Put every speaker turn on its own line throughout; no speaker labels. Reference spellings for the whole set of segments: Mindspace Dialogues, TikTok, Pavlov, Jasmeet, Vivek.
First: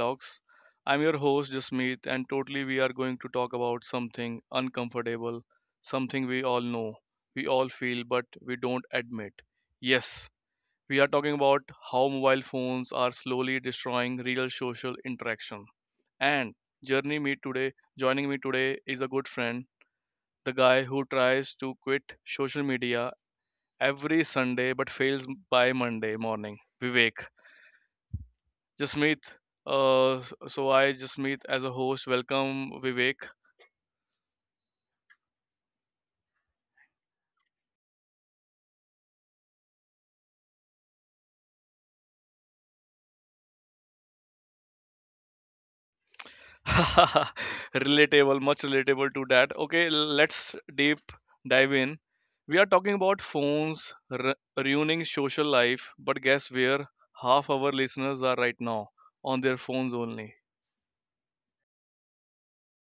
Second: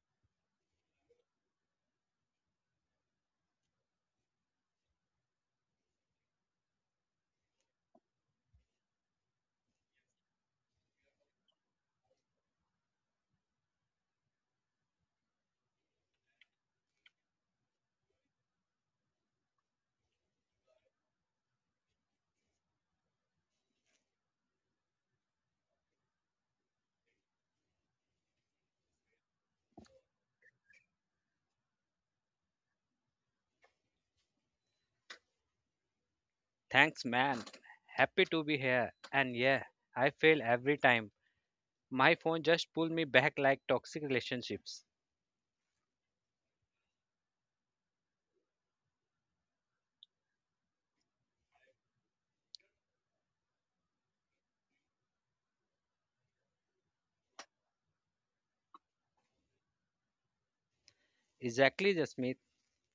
Dialogues. I'm your host, Jasmeet, and totally we are going to talk about something uncomfortable, something we all know, we all feel, but we don't admit. Yes, we are talking about how mobile phones are slowly destroying real social interaction. And journey me today, joining me today is a good friend, the guy who tries to quit social media every Sunday but fails by Monday morning. Vivek. Jasmeet. Uh, so I Jasmeet as a host. Welcome, Vivek.
Thanks, man. Happy to be here. And yeah, I fail every time. My phone just pull me back like toxic relationships.
Relatable, much relatable to that. Okay, let's deep dive in. We are talking about phones ruining social life, but guess where half our listeners are right now, on their phones only.
Exactly, Jasmeet.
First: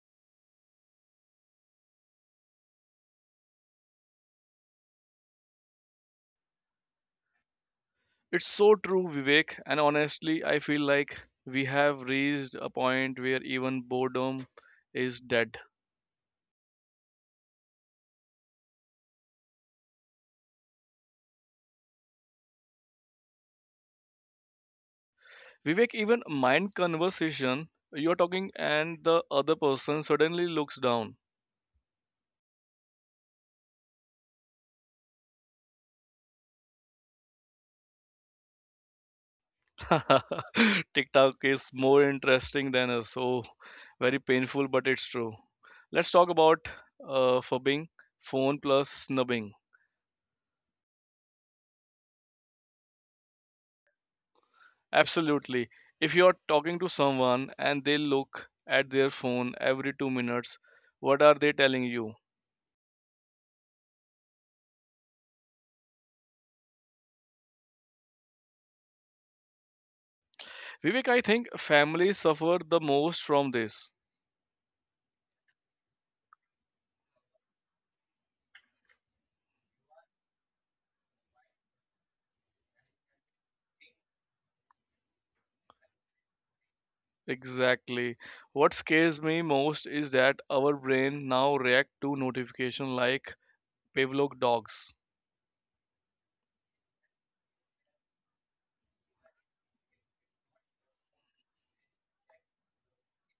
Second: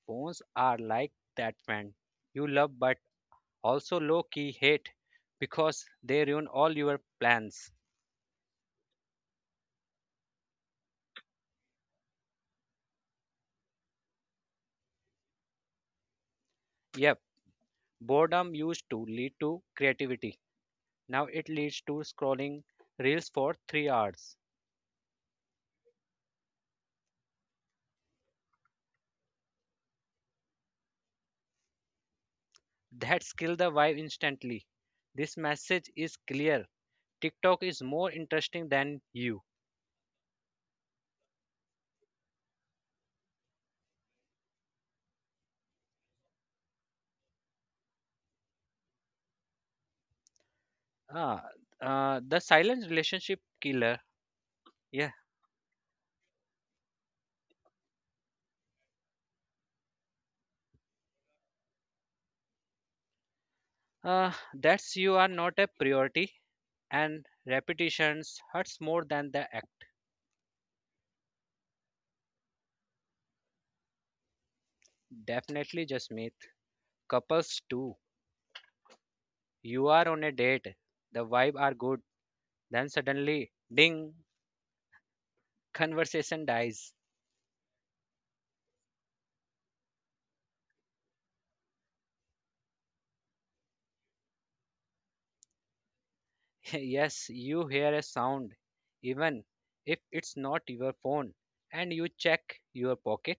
Phones are like that friend you love but also low key hate because they ruin all your plans.
It's so true, Vivek, and honestly, I feel like we have reached a point where even boredom is dead.
Yep, boredom used to lead to creativity. Now it leads to scrolling reels for 3 hours.
Vivek, even mind conversation, you're talking and the other person suddenly looks down.
That kill the vibe instantly. This message is clear. TikTok is more interesting than you.
TikTok is more interesting than us. Oh, very painful, but it's true. Let's talk about fubbing, phone plus snubbing.
Ah, the silent relationship killer. Yeah.
Absolutely. If you're talking to someone and they look at their phone every 2 minutes, what are they telling you?
That's you are not a priority, and repetitions hurts more than the act.
Vivek, I think families suffer the most from this.
Definitely, just meet couples too. You are on a date, the vibe are good, then suddenly, ding, conversation dies.
Exactly. What scares me most is that our brain now react to notification like Pavlov dogs.
Yes, you hear a sound, even if it's not your phone, and you check your pocket.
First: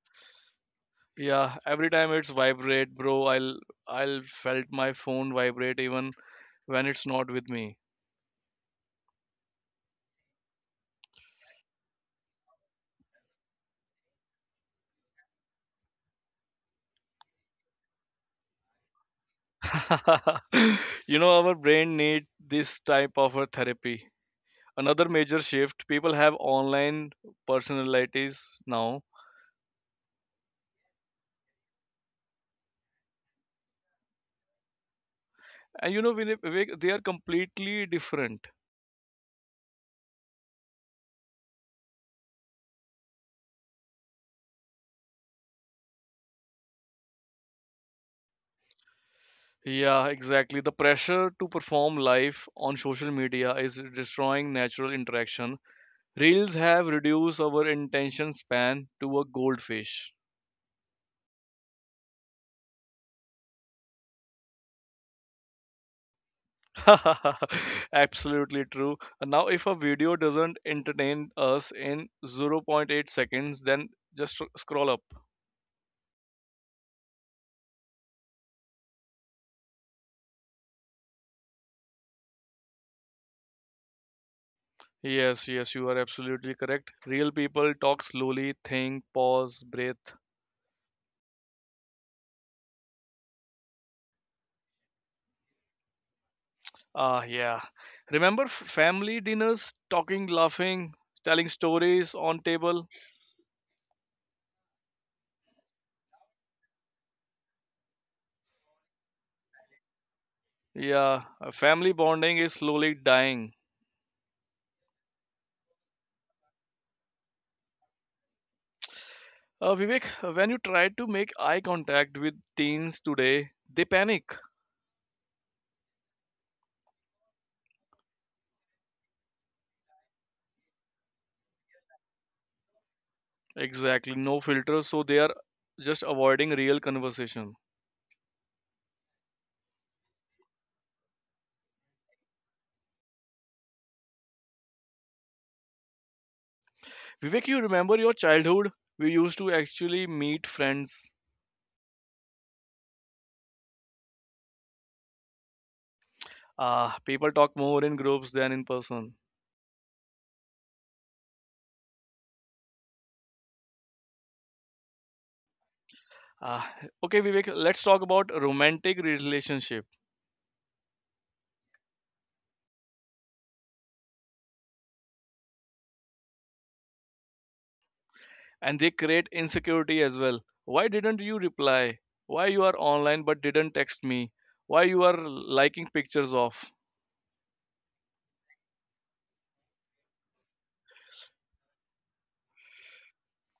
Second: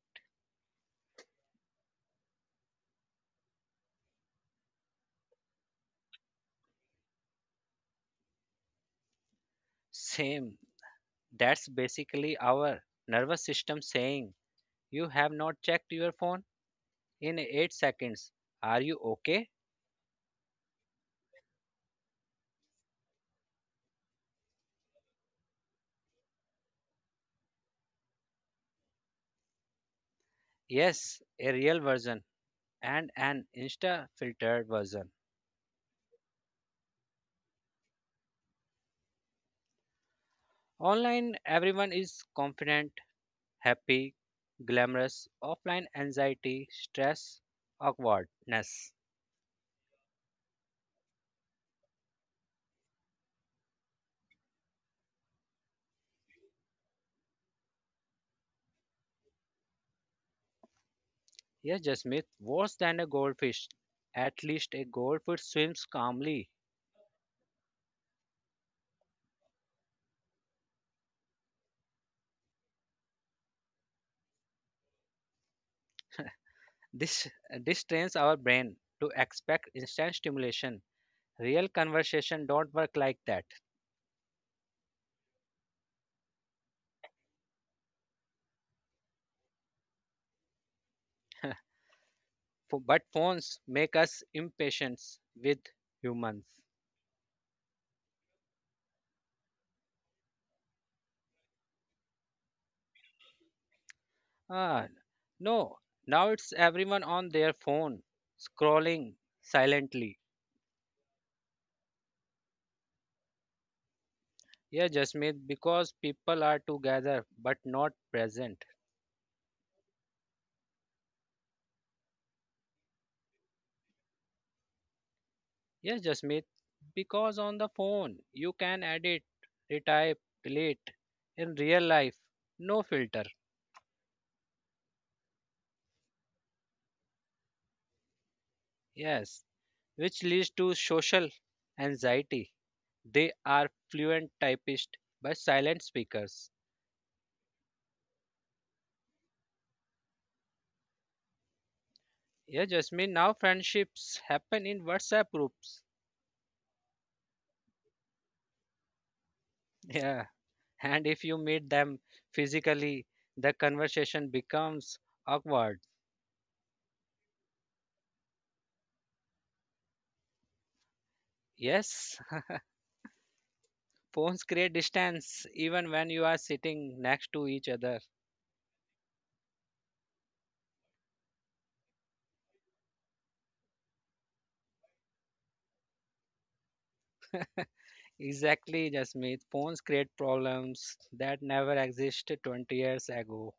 Yeah, every time it's vibrate, bro, I'll felt my phone vibrate even when it's not with me.
Same. That's basically our nervous system saying you have not checked your phone in 8 seconds. Are you okay?
You know, our brain need this type of a therapy. Another major shift, people have online personalities now.
Yes, a real version and an Insta filtered version.
And you know, they are completely different.
Online, everyone is confident, happy, glamorous. Offline, anxiety, stress, awkwardness.
Yeah, exactly. The pressure to perform live on social media is destroying natural interaction. Reels have reduced our attention span to a goldfish.
Yes, Jasmeet, worse than a goldfish. At least a goldfish swims calmly.
Absolutely true. And now, if a video doesn't entertain us in zero point 0.8 seconds, then just scroll up.
This, this trains our brain to expect instant stimulation. Real conversation don't work like that.
Yes, yes, you are absolutely correct. Real people talk slowly, think, pause, breathe.
But phones make us impatient with humans.
Yeah. Remember family dinners, talking, laughing, telling stories on table?
Ah, no, now it's everyone on their phone scrolling silently.
Yeah, family bonding is slowly dying.
Yes, Jasmeet, because people are together but not present.
Vivek, when you try to make eye contact with teens today, they panic.
Yes, Jasmeet, because on the phone you can edit, retype, delete. In real life, no filter.
Exactly, no filter, so they are just avoiding real conversation.
Yes, which leads to social anxiety. They are fluent typists but silent speakers.
Vivek, you remember your childhood? We used to actually meet friends.
Yeah, Jasmine, now friendships happen in WhatsApp groups.
People talk more in groups than in person.
Yeah. And if you meet them physically, the conversation becomes awkward.
Ah, okay, Vivek, let's talk about romantic relationship.
Yes, phones create distance even when you are sitting next to each other.
And they create insecurity as well. Why didn't you reply? Why you are online but didn't text me? Why you are liking pictures of
Exactly, Jasmine. Phones create problems that never existed 20 years ago.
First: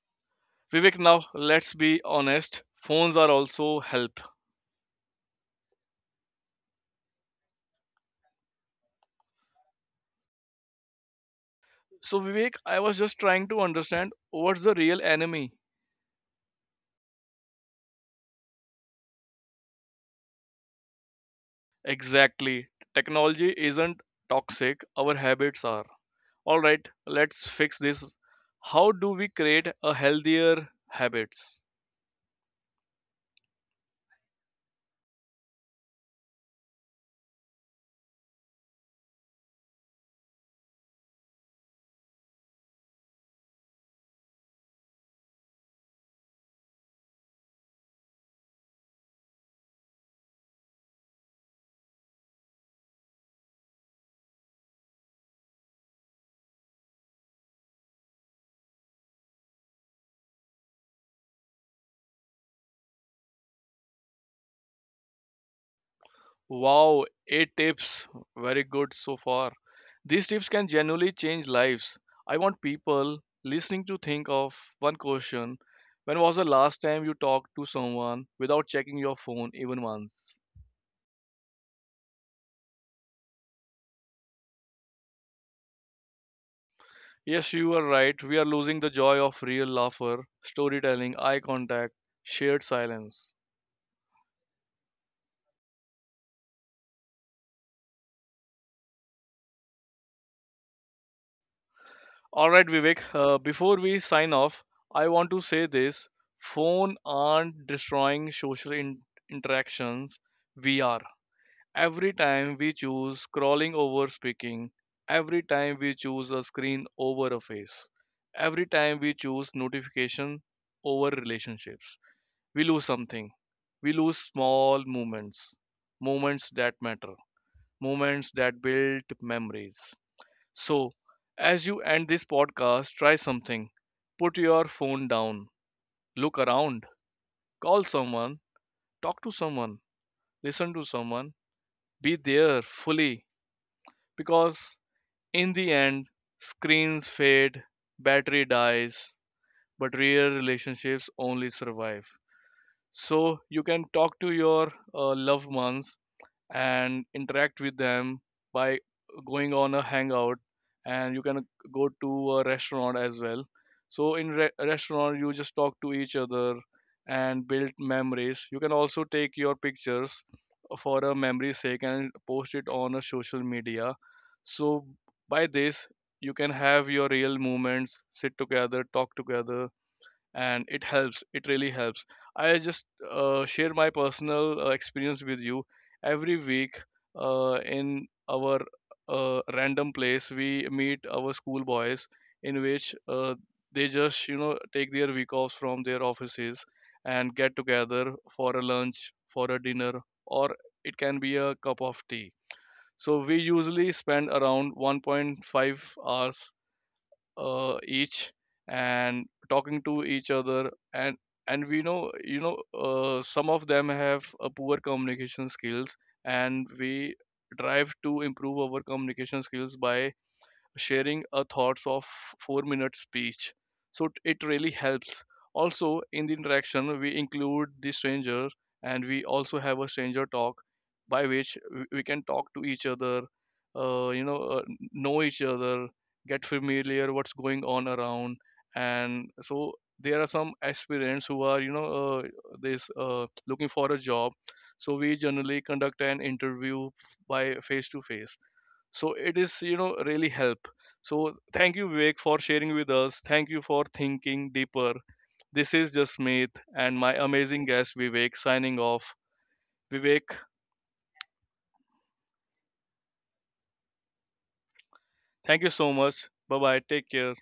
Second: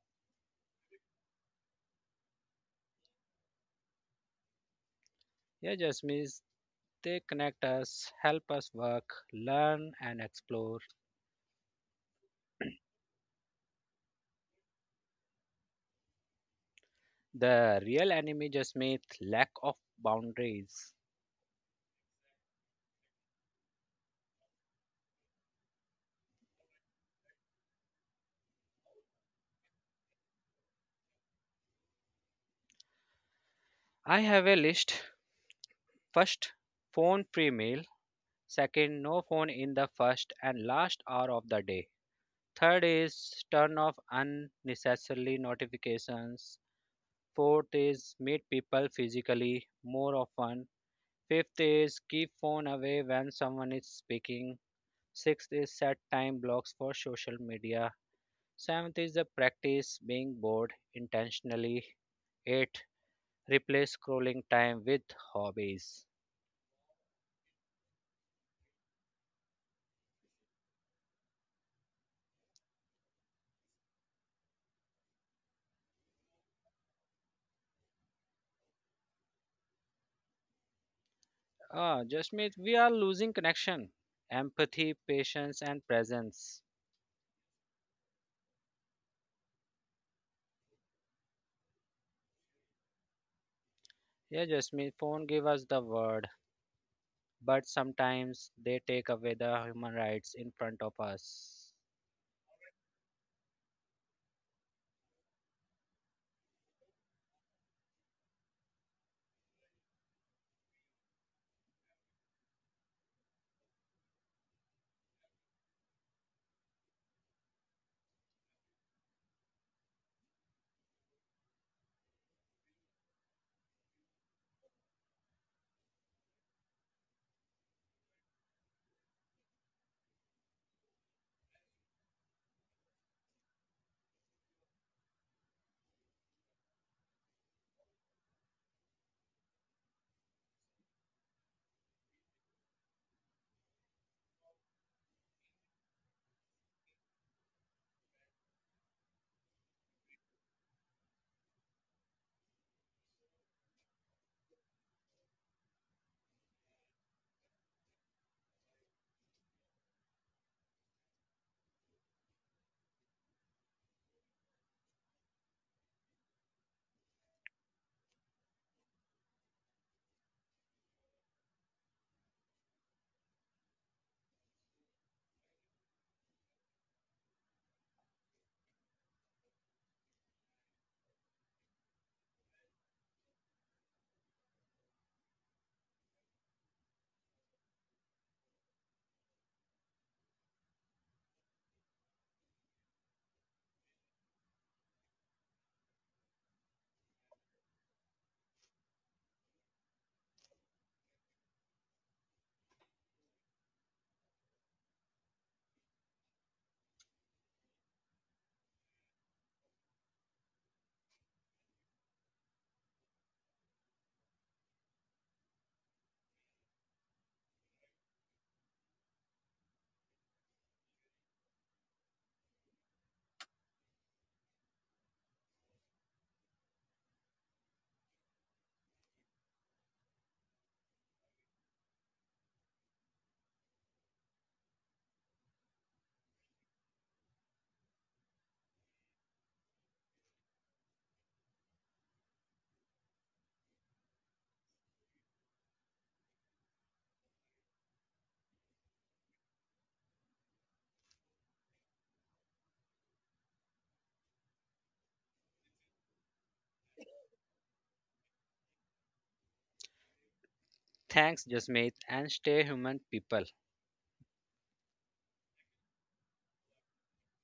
Vivek? Now let's be honest, phones are also help.
Yeah, Jasmine, they connect us, help us work, learn, and explore.
So, Vivek, I was just trying to understand what's the real enemy.
The real enemy, Jasmine, lack of boundaries.
Exactly, technology isn't toxic, our habits are. All right, let's fix this. How do we create a healthier habits?
I have a list. First, phone pre meal. Second, no phone in the first and last hour of the day. Third is turn off unnecessary notifications. Fourth is meet people physically more often. Fifth is keep phone away when someone is speaking. Sixth is set time blocks for social media. Seventh is the practice being bored intentionally. Eight, replace scrolling time with hobbies.
Wow, eight tips. Very good so far. These tips can genuinely change lives. I want people listening to think of one question. When was the last time you talked to someone without checking your phone even once?
Ah, Jasmeet, we are losing connection, empathy, patience, and presence.
Yes, you are right. We are losing the joy of real laughter, storytelling, eye contact, shared silence.
Yeah, Jasmeet, phone give us the word, but sometimes they take away the human rights in front of us.
All right, Vivek, before we sign off, I want to say this: phone aren't destroying social interactions. We are. Every time we choose crawling over speaking, every time we choose a screen over a face, every time we choose notification over relationships, we lose something. We lose small moments, moments that matter, moments that build memories. So, as you end this podcast, try something. Put your phone down, look around, call someone, talk to someone, listen to someone, be there fully, because in the end, screens fade, battery dies, but real relationships only survive. So you can talk to your loved ones and interact with them by going on a hangout, and you can go to a restaurant as well. So in restaurant, you just talk to each other and build memories. You can also take your pictures for a memory sake and post it on a social media. So by this, you can have your real moments, sit together, talk together, and it helps, it really helps. I just share my personal experience with you. Every week in our random place, we meet our school boys, in which they just take their week offs from their offices and get together for a lunch, for a dinner, or it can be a cup of tea. So we usually spend around 1.5 hours each, and talking to each other, and we know, some of them have a poor communication skills, and we drive to improve our communication skills by sharing a thoughts of 4-minute speech. So it really helps. Also, in the interaction, we include the stranger, and we also have a stranger talk, by which we can talk to each other, uh, you know, uh, know each other, get familiar what's going on around. And so there are some aspirants who are, you know, this looking for a job. So we generally conduct an interview by face to face, so it is really help. So thank you, Vivek, for sharing with us. Thank you for thinking deeper. This is just Meet and my amazing guest Vivek signing off. Vivek,
Thanks, Jasmeet, and stay human, people.
thank you so much. Bye bye, take care.